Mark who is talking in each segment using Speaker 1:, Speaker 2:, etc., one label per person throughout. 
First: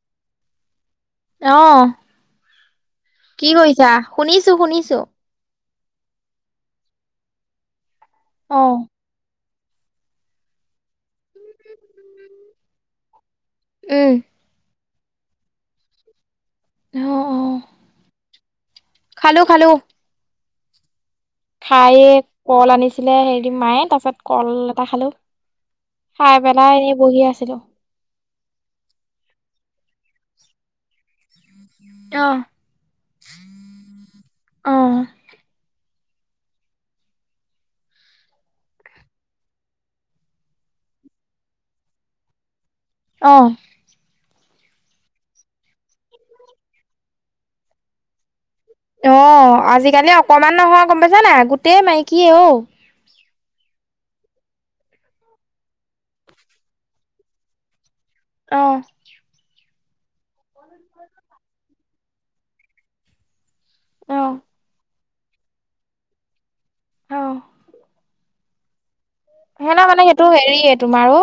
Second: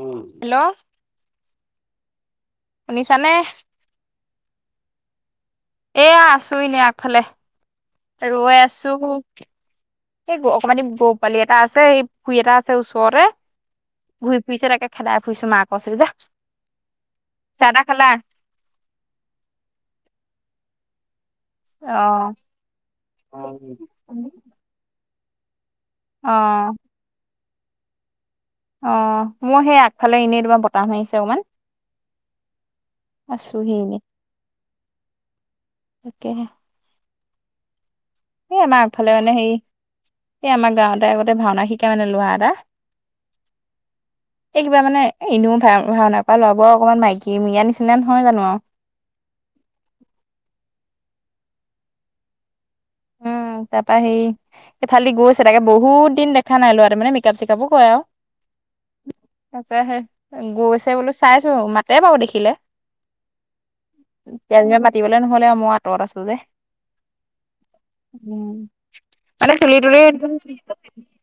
Speaker 1: উম, hello,
Speaker 2: আহ
Speaker 1: শুনিছানে?
Speaker 2: কি কৰিছা, শুনিছোঁ শুনিছোঁ
Speaker 1: এয়া আছো এনে আগফালে
Speaker 2: অ
Speaker 1: ৰৈ আছো সেই অকণমান গৰু পালি এটা আছে পুখুৰী এটা আছে ওচৰতে
Speaker 2: উম,
Speaker 1: ঘূৰি ফুৰিছে তাকে খেদাই ফুৰিছো মাক কৈছিল যে
Speaker 2: অ', অ',
Speaker 1: চা- তা খালা
Speaker 2: খালো, খালো তাইয়েক
Speaker 1: অ',
Speaker 2: কল আনিছিলে হেদিন মায়ে তা পিছত কল এটা খালো খায় পেলাই
Speaker 1: অ',
Speaker 2: এনেই বহি আছিলো
Speaker 1: অ', মোৰ সেই আগফালে এনেই তোমাৰ বতাহ মাৰিছে অকণমান
Speaker 2: আহ,
Speaker 1: আছোহি এনেই
Speaker 2: আহ
Speaker 1: তাকে সেই আমাৰ আগফালে মানে সেই ই আমাৰ গাঁৱতে আগতে ভাওনা শিকা মানে লৰা এটা
Speaker 2: অ',
Speaker 1: এই কিবা মানে এনেও ভা ভাওনা কৰা ল'ৰাবোৰ অকনমান মাইকী মীয়া নিচিনা নহয় জানো অ',
Speaker 2: অ', আজিকালি অকমান নোহোৱা গম পাইছা না নাই গোটেই মাইকী অঔ
Speaker 1: উম, তাৰ পৰা সেই ইফালি দি গৈছে তাকে বহুত দিন দেখা নাই ল'ৰাটো মানে মেকআপ-চেকাপো কৰে আৰু
Speaker 2: অ',
Speaker 1: তে সেই গৈছে বোলো চাই আছোঁ ও মাতে বাৰু দেখিলে
Speaker 2: অ',
Speaker 1: তেজে মাতিবলে নহলে মই আঁতৰত আছো যে
Speaker 2: অ',
Speaker 1: উম, চুলি
Speaker 2: হেনা
Speaker 1: তুলি
Speaker 2: মানে সেইটো
Speaker 1: একদম
Speaker 2: হেৰি তোমাৰো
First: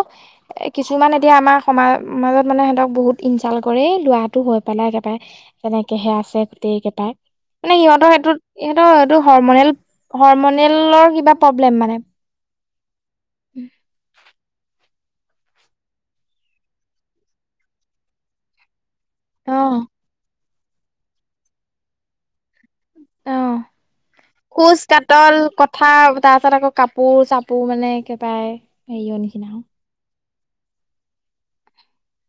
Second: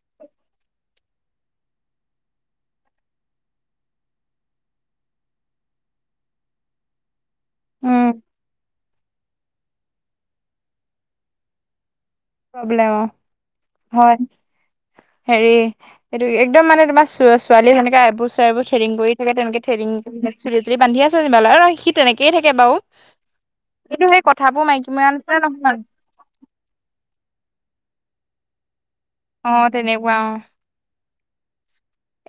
Speaker 2: কিছুমান এতিয়া আমাৰ সমাজত মানে সিহঁতক বহুত ইনচালত কৰেই লৰাটো কয় পেলাই একে বাই তাকেহে [unintelligible] আছে গোটেই কেইটাই মানে
Speaker 1: উম
Speaker 2: সিহঁতৰ সেইটোত ইহঁত- এইটো হৰমনেল- হৰমনেলৰ কিবা প্ৰব্লেম মানে
Speaker 1: প্ৰব্লেম [unintelligible] হয়। হেৰি, এইটো একদম মানে তোমাৰ ছোৱালী সেনেকা এবু চাইবু থ্ৰেডিং কৰি থাক তেনেকে
Speaker 2: অ',
Speaker 1: থ্ৰেডিং- চুলি তুলি বান্ধি আছে যেনিবা। আৰু সি তেনেকে থাকে বাৰু
Speaker 2: অ',
Speaker 1: কিন্তু সেই কথাবোৰ
Speaker 2: খোজ-
Speaker 1: মাইকী মৰা
Speaker 2: কাতল
Speaker 1: নিচিনা নহয়
Speaker 2: কথা তাৰ পিছত আকৌ কাপোৰ-চাপো পো মানে একেবাৰে হেৰিয়ৰ নিচিনা
Speaker 1: অ', তেনেকুৱা অ',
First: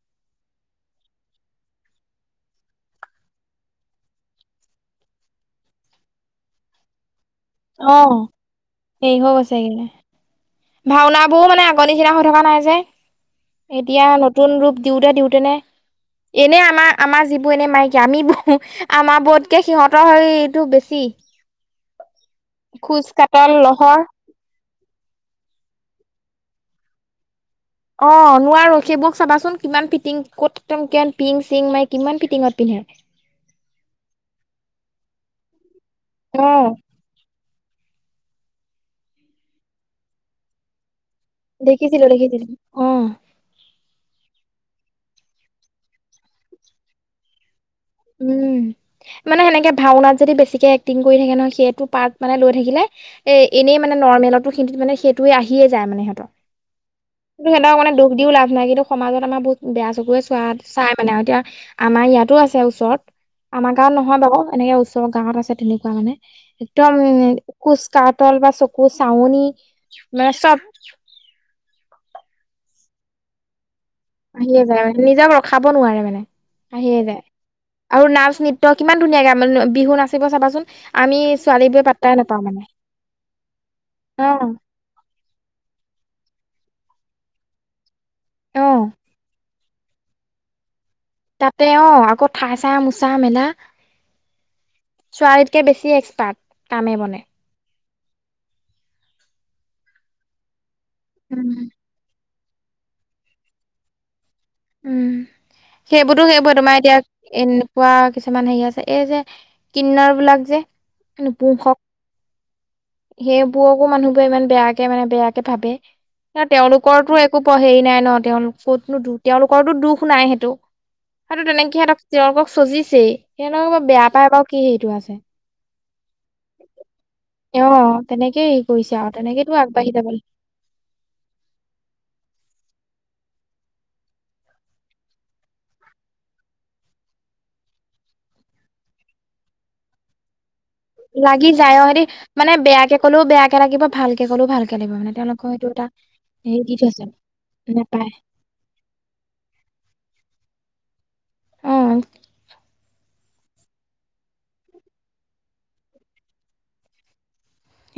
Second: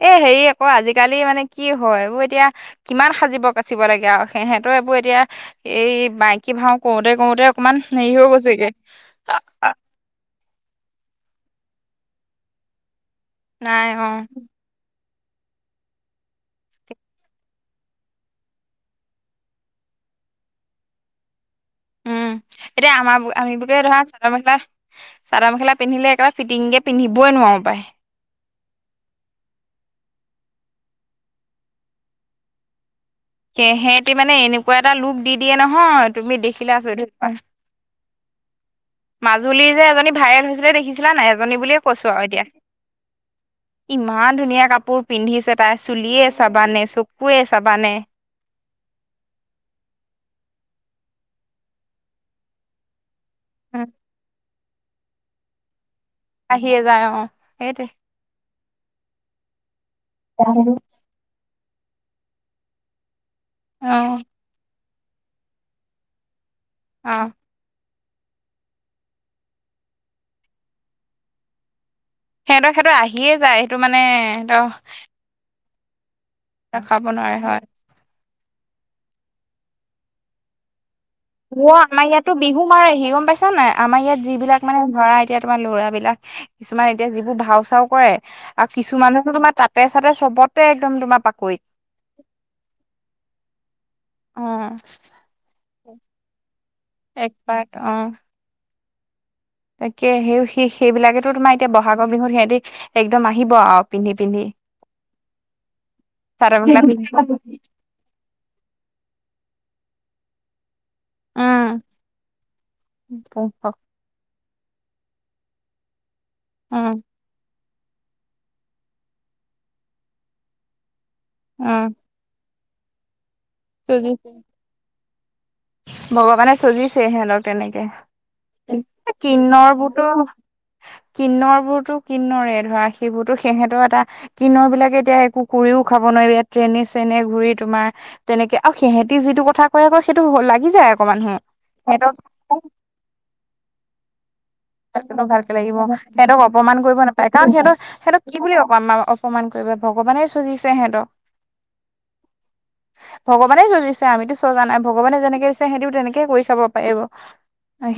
Speaker 1: এ হেৰি আকৌ আজিকালি মানে কি হয় এই এতিয়া কিমান সাজিব কাচিব লাগে আৰু সিহঁতে এইবোৰ এতিয়া এই মাইকী ভাও কৰোতে কৰোতে অকনমান হেৰি
Speaker 2: অ',
Speaker 1: হৈ গৈছেগে,
Speaker 2: হেৰি হৈ
Speaker 1: আ-আ-
Speaker 2: বৌ মানে আগৰ নিচিনা হৈ থকা নাই যে,
Speaker 1: নাই
Speaker 2: এতিয়া
Speaker 1: অ
Speaker 2: নতুন ৰূপ দিওতে-দিওঁতে নে এনে আমাৰ- আমাৰ যিবোৰ এনে মাইকী, আমি আমাৰ বোৰতকৈ সিহঁতৰ হেৰিটো বেছি। [inaudible]
Speaker 1: এতিয়া
Speaker 2: খোজ
Speaker 1: আমাৰ- আমাৰ
Speaker 2: কাতল
Speaker 1: আমি বোৰে
Speaker 2: লহৰ
Speaker 1: ধৰা চাদৰ- মেখেলা চাদৰ মেখেলা পিন্ধিলে। ফিটিংকে পিন্ধিবই নোৱাৰোঁ।
Speaker 2: অ নোৱাৰো। সেইবোৰক চাবাচোন কিমান ফিটিং ক'ত কে-কে পিন-চিন মাৰি কিমান ফিটিঙত পিন্ধে।
Speaker 1: সেহেতি মানে এনেকুৱা এটা লোক দি দিয়ে নহয় তুমি
Speaker 2: অ
Speaker 1: দেখিলে আচৰিত হৈ যাবা। মাজুলীৰ যে এজনী ভাইৰেল হৈছিলে দেখিছিলা? নাই-নাই এজনী বুলিয়ে
Speaker 2: দেখিছিলো
Speaker 1: কৈছো আৰু
Speaker 2: দেখিছিলো
Speaker 1: এতিয়া
Speaker 2: অ
Speaker 1: ইমান ধুনীয়া। কাপোৰ পিন্ধিছে তাই চুলিয়ে চাবানে, চকুৱে চাবানে,
Speaker 2: উম মানে সেনেকে ভাওনাত যদি বেছিকে এক্টিং কৰি থাকে নহয় সেইটো পাৰ্ট মানে লৈ থাকিলে। এনেই
Speaker 1: অ
Speaker 2: মানে নৰ্মেলতো সেইটো মানে সেইটোয়ে আহিয়ে যায় মানে কিন্তু
Speaker 1: আহিয়ে যায় অ
Speaker 2: সিহঁতক
Speaker 1: সেইটোৱে
Speaker 2: মানে দুখ দিও লাভ নাই কিন্তু। সমাজত আমাৰ বহুত বেয়া চকুৰে চোৱা
Speaker 1: অ
Speaker 2: চাই মানে আৰু এতিয়া আমাৰ ইয়াতো আছে ওচৰত। আমাৰ গাঁৱত নহয় বাৰু এনেকে ওচৰৰ গাঁৱত আছে তেনেকুৱা মানে
Speaker 1: অ
Speaker 2: একদম খোজ কা তল বা চকু চাৱনি মানে চব।
Speaker 1: সিহঁতৰ-সিহঁতৰ আহিয়ে যায় সেইটো মানে সিহঁতৰ
Speaker 2: খাব নোৱাৰে মানে
Speaker 1: ৰখাব
Speaker 2: আহিয়ে যায়
Speaker 1: নোৱাৰে হয়
Speaker 2: আৰু না। নৃত্য কিমান ধুনীয়াাকে মানে বিহু নাচিব চাবাচোন। আমি
Speaker 1: অ
Speaker 2: ছোৱালীবোৰে
Speaker 1: আমাৰ
Speaker 2: পাত্তাই
Speaker 1: ইয়াতো
Speaker 2: নাপাওঁ মানে
Speaker 1: বিহু মাৰেহি গম পাইছা নাই আমাৰ ইয়াত
Speaker 2: অ
Speaker 1: যিবিলাক মানে ধৰা, এতিয়া তোমাৰ লৰাবলাক কিছুমান এতিয়া যিবোৰ ভাও চাও কৰে
Speaker 2: অ
Speaker 1: আৰু কিছুমানেতো তোমাৰ তাতে-চাতে সব। বাপেক
Speaker 2: তাতে অ-আকৌ ঠাই চাই মোচা মেলা।
Speaker 1: অ
Speaker 2: ছোৱালীতকে বেছি এক্সপাৰ্ট কামে বনে।
Speaker 1: এক্সপাৰ্ট অ, তাকে সেই- সেইবিলাকেতো
Speaker 2: উম
Speaker 1: তোমাৰ এতিয়া বহাগৰ বিহুত সেই একদম আহিব আৰু পিন্ধি-পিন্ধি।
Speaker 2: উম, সেইবোৰতো সেইবোৰ তোমাৰ
Speaker 1: মেখেলা
Speaker 2: এতিয়া
Speaker 1: পিন্ধি
Speaker 2: এনেকুৱা কিছুমান হেৰি আছে এই যে, কিন্নাৰ বিলাক যে,
Speaker 1: উম
Speaker 2: নপুংসক, সেইবোৰকো মানুহবোৰে ইমান বেয়াকে মানে বেয়াকে ভাবে তেওঁলোকৰতো একো হেৰি নাই ন? তেওঁলো কতনো দোষ, তেওঁলোকৰটোো দোষ নাই সেইটো-সেইটো তেনেকে
Speaker 1: উম
Speaker 2: সিহঁতক তেওঁলোকক চজিছেই। সিহঁতক বেয়া পাই
Speaker 1: উম
Speaker 2: বাৰু কি হেৰিটো আছে।
Speaker 1: ভগৱানে চজিছে সিহঁতক
Speaker 2: অ
Speaker 1: তেনেকে।
Speaker 2: তেনেকেই হেৰি কৰিছে আৰু তেনেকেইতো
Speaker 1: কিন্নৰ
Speaker 2: আগবাঢ়ি
Speaker 1: বোৰতো,
Speaker 2: যাব
Speaker 1: কিন্নৰে বোৰতো, কিন্নৰেই ধৰা, সিহঁতৰ এটা কিন্নৰ বিলাকে এতিয়া একো কৰিও খাব নোৱাৰিব, ইয়াত ট্ৰেনে-চ্ৰেনে ঘূৰি তোমাৰ। তেনেকে আৰু সিহঁতি যিটো কথা কয় আক সেইটো লাগি যায় আকৌ মানুহ
Speaker 2: লাগি যায় অ হেৰি
Speaker 1: সিহঁতক
Speaker 2: মানে বেয়াকে ক'লেও বেয়াকে লাগিব ভাল। কালি মই মানে
Speaker 1: সিহঁতক ভালকে লাগিব সিহঁতক
Speaker 2: হেৰি দি
Speaker 1: অপমান কৰিব
Speaker 2: থৈছে
Speaker 1: নাপায় কাৰণ সিহঁতৰ
Speaker 2: নাপায়
Speaker 1: সিহত কি বুলি অপমান কৰিব ভগৱান। এই চজিছে সিহতক।
Speaker 2: অহ,
Speaker 1: ভগৱানে সজিছে আমিতো চজা নাই ভগৱানে যেনেকে দিছে সেইটো তেনেকে কৰি খাব পাৰিব।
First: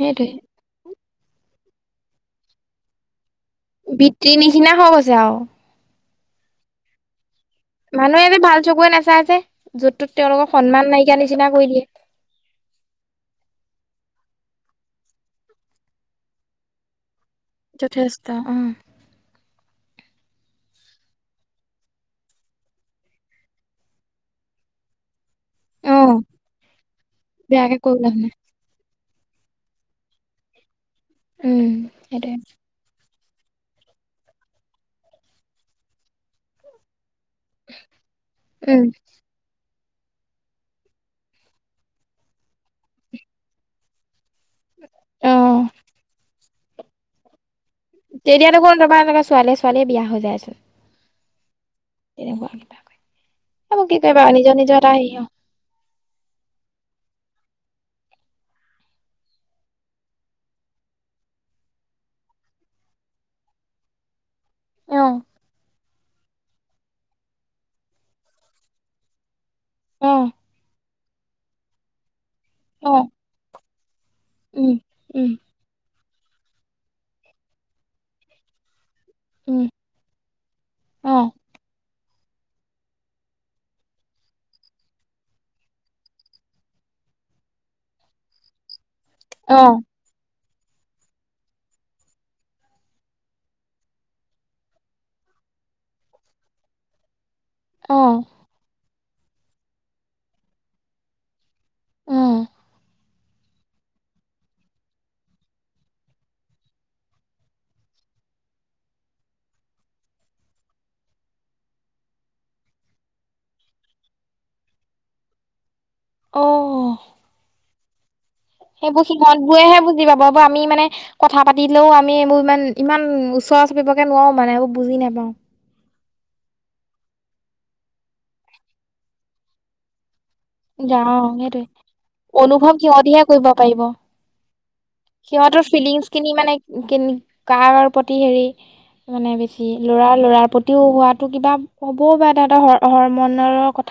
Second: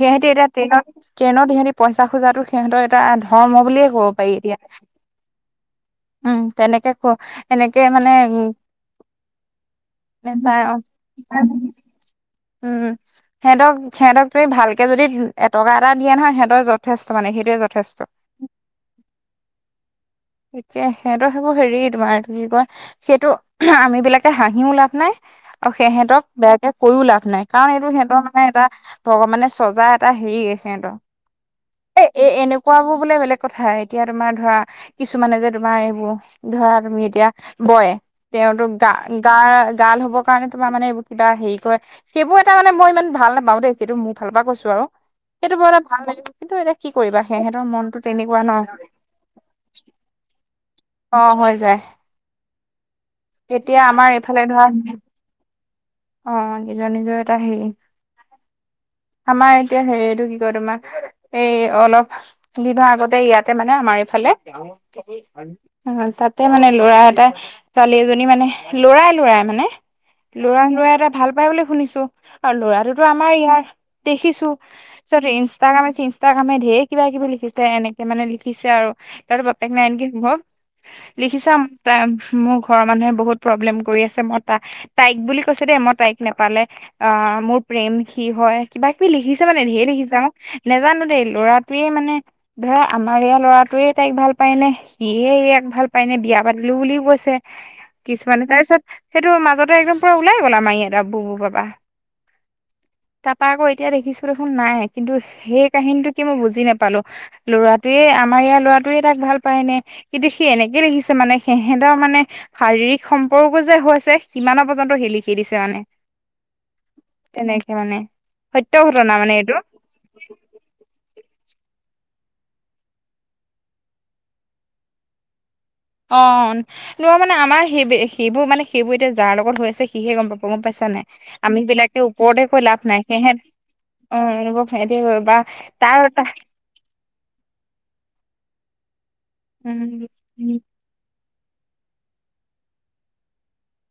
Speaker 1: সিহঁতি এতি ট্ৰেইন-ট্ৰেইনত সিহঁতি পইচা খোজাটো সিহতৰ এটা আ', ধৰ্ম বুলিয়ে কব পাৰি
Speaker 2: বৃত্তিৰ
Speaker 1: এতিয়া
Speaker 2: নিচিনা হৈ গৈছে আৰু
Speaker 1: উম, তেনেকে ক। এনেকে মানে
Speaker 2: মানুহে এ যে
Speaker 1: উম
Speaker 2: ভাল চকুৰে নাচাইছে য'ত তত তেওঁলোকক
Speaker 1: চাই অ
Speaker 2: সন্মান নাইকিয়া নিচিনা কৰি দিয়ে। [unintelligible]
Speaker 1: উম, সিহঁতক-সিহঁতক তু ভালকে যদি এটকা এটা দিয়া নহয় সিহঁতৰ যথেষ্ট। মানে সেইটোৱে যথেষ্ট।
Speaker 2: [unintelligible]
Speaker 1: এতিয়া সিহঁতৰ সেইবোৰ হেৰি তোমাৰ কি কয় সেইটো আমি বিলাকে হাঁহিও লাভ নাই আৰু
Speaker 2: অ',
Speaker 1: সিহঁতক বেয়াকে কৈও লাভ নাই কাৰণ
Speaker 2: বেয়াকে
Speaker 1: এইটো
Speaker 2: কৈ লাভ
Speaker 1: সিহঁতৰ
Speaker 2: নাই
Speaker 1: মানে এটা ভগৱানে চজা এটা হেৰি আছে সিহঁতৰ
Speaker 2: উম,
Speaker 1: এই-এই
Speaker 2: সেইটোয়ে
Speaker 1: এনেকুৱাবোৰ বোলে বেলেগ কথা এতিয়া তোমাৰ ধৰা কিছুমানে যে তোমাৰ এইবোৰ ধৰা তুমি এতিয়া বয় তেওঁতো
Speaker 2: উম,
Speaker 1: গা-গা গাৰ্ল হ'বৰ কাৰণে তোমাৰ মানে এইবোৰ কিবা হেৰি কৰে সেইবোৰ এটা মানে মই ইমান ভাল নাপাওঁ দেই সেইটো মোৰ ফালৰ পৰা কৈছোঁ আৰু সেইটো
Speaker 2: অ',
Speaker 1: বোৰ এটা ভাল নেদেখোঁ কিন্তু এতিয়া কি কৰিবা সিহঁতৰ মনটো তেনেকুৱা
Speaker 2: তেতিয়া
Speaker 1: ন
Speaker 2: দেখোন তোমাৰ এনেকা ছোৱালীয়ে-ছোৱালীয়ে বিয়া হৈ যায়চোন।
Speaker 1: অ' হৈ যায়।
Speaker 2: এনেকুৱা [unintelligible]
Speaker 1: এতিয়া
Speaker 2: এইবোৰ কে কৰিবা আৰু নিজৰ-নিজৰ এটা হেৰি ন'।
Speaker 1: অ'-অ' নিজৰ-নিজৰ এটা হেৰি।
Speaker 2: [unintelligible]
Speaker 1: আমাৰ এতিয়া হেৰিটো কি কয় তোমাৰ এই অলপ দিনৰ আগতে ইয়াতে মানে আমাৰ এইফালে
Speaker 2: অ',
Speaker 1: [unintelligible] মানে ল'ৰা এটা ছোৱালী এজনী মানে ল'ৰাই-ল'ৰাই মানে
Speaker 2: অ',
Speaker 1: ল'ৰা সিহঁতে ভাল পাই বুলি শুনিছোঁ। আৰু ল'ৰাটোতো
Speaker 2: অ',
Speaker 1: আমাৰ ইয়াৰ দেখিছোঁ
Speaker 2: উম,
Speaker 1: পিছত
Speaker 2: উম,
Speaker 1: ইনষ্টাগ্ৰামে চিনষ্টা ইনষ্টগ্ৰমে ঢেৰ কিবা কিবি লিখিছে এনেকে মানে লিখিছে আৰু লৰাটোৰ
Speaker 2: উম,
Speaker 1: বাপেক নাই নেকি সম্ভৱ
Speaker 2: অ',
Speaker 1: লিখিছাম মোৰ ঘৰৰ মানুহে বহুত প্ৰব্লেম কৰি আছে মই তাক তাইক বুলি কৈছে দেই মই তাইক নেপালে অ মোৰ প্ৰেম সি হয় কিবা কিবি লিখিছে মানে
Speaker 2: অ',
Speaker 1: ঢেৰ লিখিছো অ নোজানো দেই ল'ৰাটোৱে মানে ধৰা আমাৰ ইয়াৰ ল'ৰাটোৱে তাইক ভাল পায় নে সিয়ে সিয়ে এয়াক ভাল পায় নে বিয়া পাতিলো বুলিও কৈছে
Speaker 2: অ',
Speaker 1: কিছুমানে তাৰ পিছত সেইটো মাজতে একদম পুৰা ওলাই গ'লা আমাৰ ই এটা বুব বাবা
Speaker 2: উম,
Speaker 1: তাপা আকৌ এতিয়া দেখিছো দেখোন নাই কিন্তু সেই কাহিনীটো কি মই বুজি নাপালো লৰাটোৱে সিয়ে আমাৰ ইয়াৰ ল'ৰাটোৱে তাক ভাল পায় নে কিন্তু সি এনেকে লিখিছে মানে সিহঁতৰ মানে শাৰীৰিক সম্পৰ্কও যে হৈছে সিমান পৰ্য্যন্ত সি লিখি দিছে মানে
Speaker 2: অ',
Speaker 1: তেনেকে মানে সত্য
Speaker 2: সেইবোৰ
Speaker 1: ঘটনা মানে
Speaker 2: সিহঁত
Speaker 1: এইটো
Speaker 2: বোৰেহে বুজি পাব আ আমি মানে কথা পাতিলেও আমি এইবোৰ ইমান ইমান ওচৰ চাপিবকে নোৱাৰো মানে এইবোৰ বুজি নোপাওঁ
Speaker 1: অ লৰা মানে আমাৰ সেই সেইবোৰ মানে সেইবোৰ এতিয়া যাৰ লগত হৈ আছে সিহে গম পাব গম পাইছা নাই
Speaker 2: অ', সেইটোৱে
Speaker 1: আমি বিলাকে ওপৰতে কৈ লাভ নাই সেহেত অ অনুভৱ বা
Speaker 2: সিহতৰ ফিলিংচ
Speaker 1: তাৰ
Speaker 2: খিনি মানে কাৰ প্ৰতি হেৰি মানে বেছি ল'ৰাৰ লৰাৰ
Speaker 1: উম
Speaker 2: প্ৰতিও হোৱাটো কিবা ক'বও পাৰে তাহতৰ হৰ মনৰ কথ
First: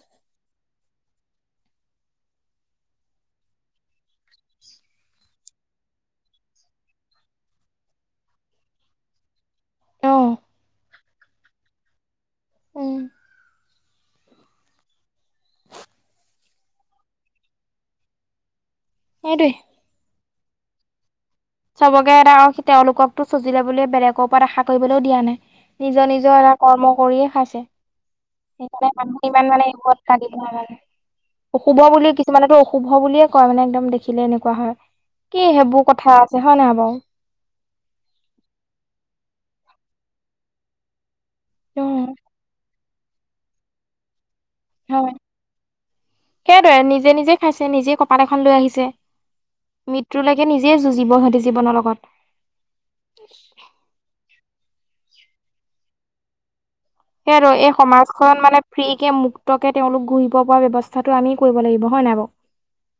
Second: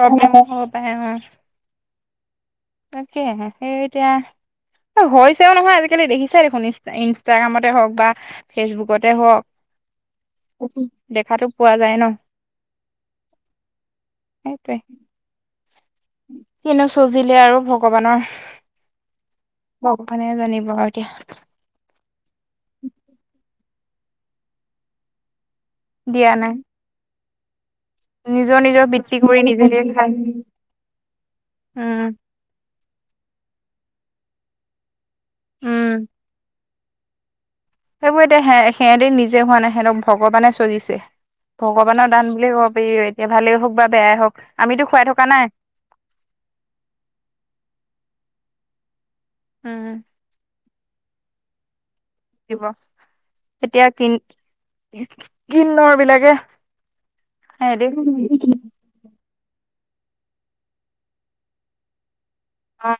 Speaker 1: প্ৰব্লেম হব পায় অ তাকেহে সেই এতিয়া হৈছেও নহয় আজিকালি দেখিছোই দেখোন ইনষ্টাগ্ৰামতে হওক বা ফেচবুকতে হওক
Speaker 2: অ
Speaker 1: দেখাতো পোৱা যায় ন
Speaker 2: উম
Speaker 1: সেইটোৱে কিনে চজিলে আৰু ভগৱানৰ।
Speaker 2: সেইটোৱে
Speaker 1: মৈনে জানিব আৰু এতিয়া
Speaker 2: চবকে এটা তেওঁলোককো চজিলে বুল বেলেগকৰ ওপৰত আশা কৰিবলৈও দিয়া নাই। নিজৰ
Speaker 1: দিয়া
Speaker 2: নিজৰ এটা
Speaker 1: নাই
Speaker 2: কৰ্ম কৰিয়ে খাইছে।
Speaker 1: নিজৰ নিজৰ
Speaker 2: সেইকাৰণে
Speaker 1: বৃত্তি
Speaker 2: মানুহে
Speaker 1: কৰি
Speaker 2: ইমান মানে
Speaker 1: নিজে নিজে খাই
Speaker 2: কান্দিব নে অশুভ বুলি
Speaker 1: উম
Speaker 2: কিছুমানে অ শুভ বুলিয়ে কয় মানে একদম দেখিলে এনেকুৱা হয় কি সেইবোৰ
Speaker 1: উম
Speaker 2: কথা নাই বাৰু।
Speaker 1: সেইবোৰ এতিয়া সে সেতি নিজে হোৱা নাই সিহঁতক ভগৱানে চজিছে
Speaker 2: উম
Speaker 1: ভগৱানৰ দান বুলিয়ে কব ই এতিয়া ভালেই হওক বা বেয়াই হওক। আমিতো খুৱাই
Speaker 2: হয়
Speaker 1: থকা নাই
Speaker 2: সেইদৰে নিজে নিজে খাইছে নিজে কপাল এখন লৈ আহিছে।
Speaker 1: উম
Speaker 2: মৃত্যুলৈকে নিজে যুজিব সতী জীৱনৰ লগত
Speaker 1: কিব এতিয়া কিন কিন নৰবিলাকে
Speaker 2: সে আৰু এই সমাজখন মানে ফ্ৰী কে মুক্ত তকে তেওঁলোক ঘূৰিব পৰা ব্যৱস্থাটো আমি কৰিব লাগিব হয় নাই বাও।
Speaker 1: অ।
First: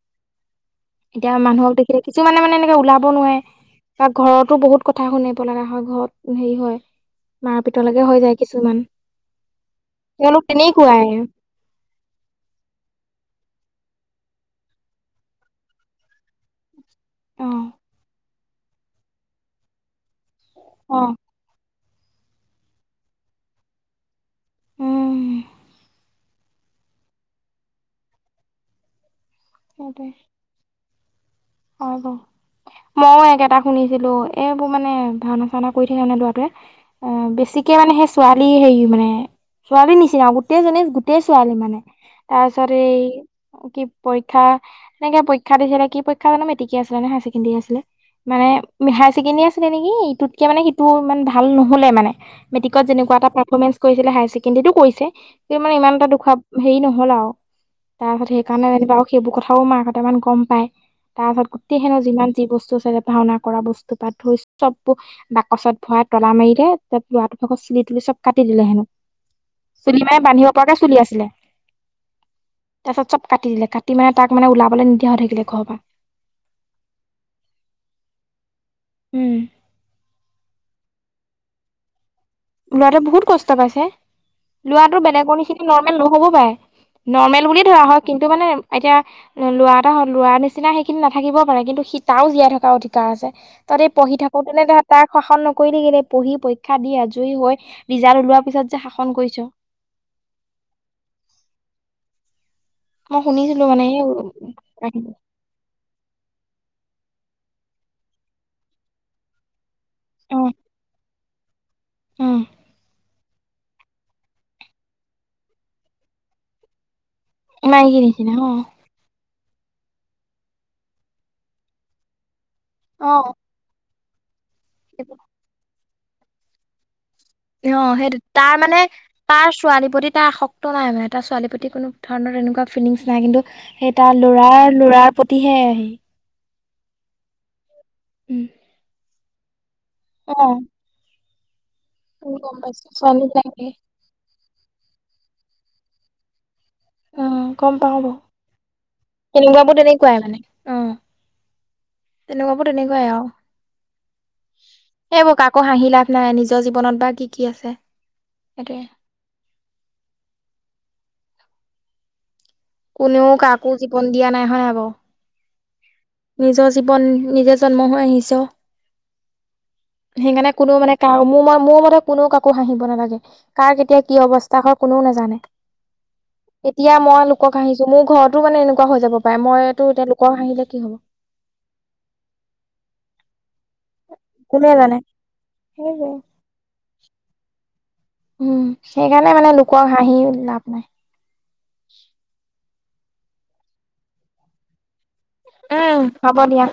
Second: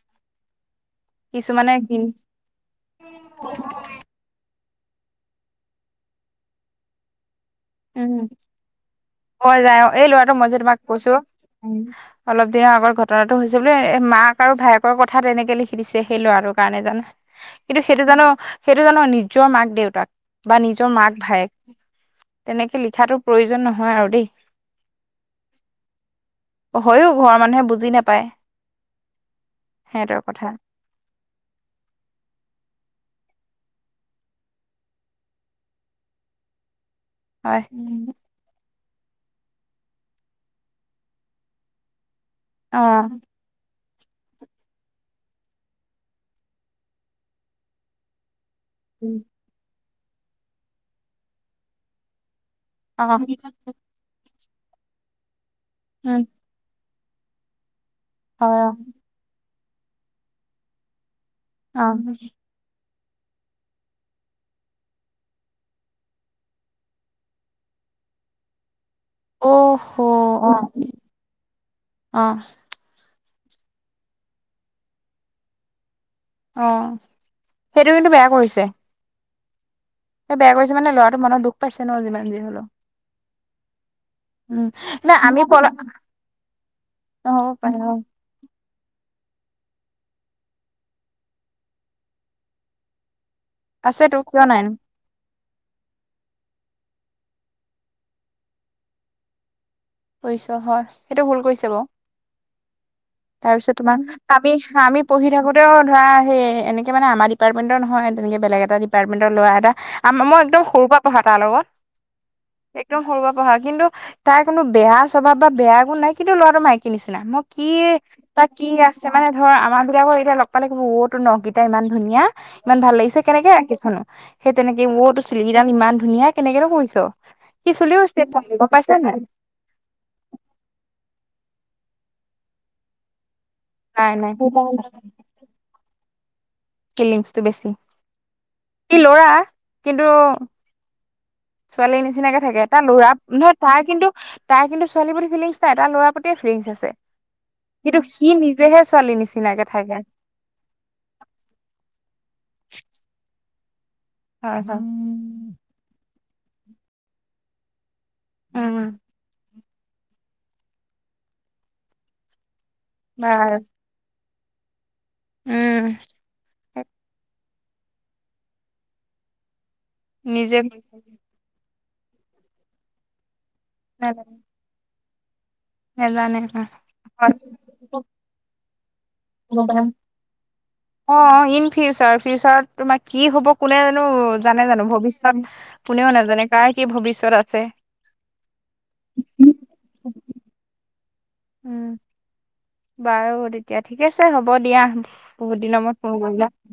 Speaker 2: এতিয়া
Speaker 1: কিছুমানে
Speaker 2: মানুহক দেখিলে
Speaker 1: কিন
Speaker 2: কিছুমানে মানে এনেকে ওলাব নোৱাই বা ঘৰতো বহুত কথা শুনিব লগা হয় ঘৰত হেৰি হয় মাৰ পিতৰলৈকে হৈ যায় কিছুমান।
Speaker 1: হয় যাই অ এই ল'ৰাটো
Speaker 2: তেওঁলোক
Speaker 1: মই যে তোমাক
Speaker 2: তেনেকুৱাই
Speaker 1: কৈছো উ অলপ দিনৰ আগত ঘটনাটো হৈছে। বোলে মাক আৰু ভায়েকৰ কথা তেনেকে লিখি দিছে সেই ল'ৰাটোৰ কাৰণে জানে
Speaker 2: অ
Speaker 1: কিন্তু সেইটো জানো সেইটো জানো নিজৰ মাক দেউতাক বা নিজৰ
Speaker 2: অ
Speaker 1: মাক ভায়েক তেনেকে লিখাতো প্ৰয়োজন নহয় আৰু দেই।
Speaker 2: উম
Speaker 1: হয়ো ঘৰৰ মানুহে বুজি নাপায় সেহঁতৰ কথা।
Speaker 2: অ ব। মই একেটা শুনিছিলো এইবোৰ মানে ভাওনা চাওনা কৰি থাকে ন লৰাটোৱে। অ
Speaker 1: হয়
Speaker 2: বেছিকে মানে সেই ছোৱালী সেই মানে ছোৱালী নিচিনা গোটেইজনী গোটেই ছোৱালী মানে। তাৰ পিছতে
Speaker 1: অ অ
Speaker 2: কি পৰীক্ষা এনেকে পৰীক্ষা দিছিলে কি পৰীক্ষ ক্ষা না মেট্ৰিকীয়া আছিলে নে চেকেণ্ডেৰী আছিলে মানে চেকেণ্ডেৰী আছিলে নে ই ইটোতকে মানে সিটো ইমান ভাল নহলে মানে মেট্ৰিকত যেনেকুৱা এটা প্ৰাফেমেনছ কৰিছিলে হাই চেকে কিন্তেটো কৰিছে, কি মানে ইমান এটা দু
Speaker 1: উম
Speaker 2: খাব হেৰি নহল আও। তাহত
Speaker 1: হয়
Speaker 2: সেইকাৰণে যেনিবা আৰু সেইবোৰ কথাও মাহঁতে গম মান গম পায়। তাৰ পাছত গোটেই
Speaker 1: অ অ
Speaker 2: হেনো যিমান যি বস্তু আছে ভাওনা কৰা বস্তু পাত ধই চবোৰ বাকচত ভৰাই তলা মাৰিলে তাত লৰাটোৰ ভাগত চুলি তুলি চব কাটি দিলে হেনো
Speaker 1: অ'
Speaker 2: চুলি
Speaker 1: হ'
Speaker 2: মানে বান্ধিব
Speaker 1: অ
Speaker 2: পৰাকে চুলি আছিলে
Speaker 1: অ
Speaker 2: তাৰপিছত চব কাটি দিলে কাটি মানে তাক মানে ওলাবলে নিদিয়া হৈ থাকিলে ঘৰৰ পৰা
Speaker 1: অ সেইটো কিন্তু বেয়া কৰিছে
Speaker 2: উম
Speaker 1: সেই বেয়া কৰিছে মানে লৰাটো মনত দুখ পাইছে ন যিমান যি হলেও।
Speaker 2: লৰাৱে বহুত কষ্ট পাইছে
Speaker 1: উম,
Speaker 2: লৰাটো
Speaker 1: নাই আমি
Speaker 2: বেলেগণী
Speaker 1: পল
Speaker 2: খিনি নৰ্মেল নহ'ব পাৰে নৰ্মেল
Speaker 1: নহ'ব
Speaker 2: বুলিয়ে
Speaker 1: পাৰে
Speaker 2: ধৰা
Speaker 1: অ,
Speaker 2: হয় কিন্তু মানে এতিয়া ল'ৰা এটা হ'ললৰা নিচিনা সেইখিনি নাথাকিবও পাৰে কিন্তু সি তাও জীয়াই থকাৰ অধিকাৰ আছে তহতি পঢ়ি
Speaker 1: আছেতো কিয়
Speaker 2: থাকো
Speaker 1: নাই
Speaker 2: তেনে তাক শাসন নকৰিলি কেলে পঢ়ি পৰীক্ষা দি আজ জৰি হৈ ৰিজাল্ট ওলোৱাৰ পিছত যে শাসন কৰিছ
Speaker 1: কৰিছ হয় সেইটো ভুল কৰিছে বাও
Speaker 2: মই শুনিছিলো
Speaker 1: তাৰপিছত
Speaker 2: মানে
Speaker 1: তোমাৰ
Speaker 2: এই
Speaker 1: আমি আমি পঢ়ি থাকোতেও ধৰা সেই এনে কে মানে আমাৰ ডিপাৰ্টমেণ্টৰ নহয়। তেনেকে বেলেগ এটা ডিপ্টমেণ্টৰ‌ লৰা এটা আম
Speaker 2: অ
Speaker 1: মই একদম সৰুৰ পৰা পঢ়া তাৰ লগত।
Speaker 2: অ
Speaker 1: একদম সৰুৰে পঢ়া, কিন্তু তাই কোনো বেয়া স্বভাৱ বা বেয়া গুণ নাই। কিন্তু ল'ৰাটো মাইকী নিচিনা। মই কি
Speaker 2: মাইকী নিচিনা
Speaker 1: তাক
Speaker 2: অ
Speaker 1: কি আছে। মানে ধৰ আমাৰ বিলাকৰ এতিয়া লগ পালে কব অ টোৰ নখ কেইতা ইমান ধুনীয়া, ইমান ভাল,
Speaker 2: অ
Speaker 1: লাগিছে কেনেকে ৰাখিছোনো? সেই তেনেকে ৱ টো চুলি কেইডাল ইমান ধুনীয়া কেনেকে নহ কৰিছ? সি
Speaker 2: অ,
Speaker 1: চুলিও
Speaker 2: সেইটো
Speaker 1: ষ্ট্ৰেট
Speaker 2: তাৰ
Speaker 1: কৰে গম
Speaker 2: মানে
Speaker 1: পাইছা নাই
Speaker 2: তাৰ ছোৱালী। প্ৰতি এটা আসক্ত নাই মানে। এটা ছোৱালীৰ প্ৰতি কোনো ধৰণৰ তেনেকুৱা ফিলিংছ নাই। কিন্তু সেই,
Speaker 1: নাই
Speaker 2: তাৰ
Speaker 1: নাই
Speaker 2: লৰাৰ- লৰাৰ প্ৰতিহে আৰ্হি
Speaker 1: কিলিংছটো বেছি।
Speaker 2: উম।
Speaker 1: সি ল'ৰা। কিন্তু
Speaker 2: অ',
Speaker 1: ছোৱালী নিচিনাকে
Speaker 2: গম
Speaker 1: থাকে। তা
Speaker 2: পাইছো
Speaker 1: ল'ৰা
Speaker 2: ছোৱালী
Speaker 1: নহয়
Speaker 2: লাগে
Speaker 1: তাৰ কিন্তু তাৰ কিন্তু ছোৱালী প্ৰতি ফিলিংছ নাই তাৰ ল'ৰা প্ৰতিয়ে ফিলিংছ আছে।
Speaker 2: উ, গম পাও
Speaker 1: কিন্তু
Speaker 2: বাৰু।
Speaker 1: সি নিজেহে ছোৱালীৰ নিচিনাকে
Speaker 2: এনেকুৱাবোৰ
Speaker 1: থাকে
Speaker 2: তেনেকুৱাই মানে, অ। তেনেকুৱাবোৰ তেনেকুৱাই আৰু।
Speaker 1: হয়- হয়
Speaker 2: এইবোৰ কাকো হাঁহি লাভ নাই, নিজৰ জীৱনত বা কি কি আছে? সেইটোৱে।
Speaker 1: উম
Speaker 2: কোনেও
Speaker 1: ভাল।
Speaker 2: কাকো জীৱন দিয়া নাই হয় নাই বাও।
Speaker 1: উম।
Speaker 2: নিজৰ জীৱন নিজে জন্ম হৈ আহিছ। সেইকাৰণে
Speaker 1: নিজে
Speaker 2: কোনো মানে, কাকো মোৰ মোৰ মতে কোনেও কাকো হাঁহিব নালাগে। কাৰ কেতিয়া কি
Speaker 1: নাজানে
Speaker 2: অৱস্থা হয় কোনেও নাজানে।
Speaker 1: নাজানে হয়।
Speaker 2: এতিয়া মই লোকক হাঁহিছো। মোৰ ঘৰতো মানে এনেকুৱা হৈ যাব। পাই মইটো এতিয়া লোকক হাঁহিলে কি হ'ব?
Speaker 1: অ, ইন ফিউচাৰ -ফিউচাৰত তোমাৰ কি হ'ব কোনেনো জানে জানো? ভৱিষ্যত কোনেও
Speaker 2: সেইটোৱে
Speaker 1: নাজানে। কাৰ কি ভৱিষ্যত আছে।
Speaker 2: উম, সেইকাৰণে মানে লোকক হাঁহি লাভ নাই।
Speaker 1: উম, বাৰু তেতিয়া ঠিক আছে হ'ব দিয়া। বহুত দিনৰ
Speaker 2: উম
Speaker 1: মূৰত ফোন
Speaker 2: হ'ব
Speaker 1: কৰিলা
Speaker 2: দিয়া।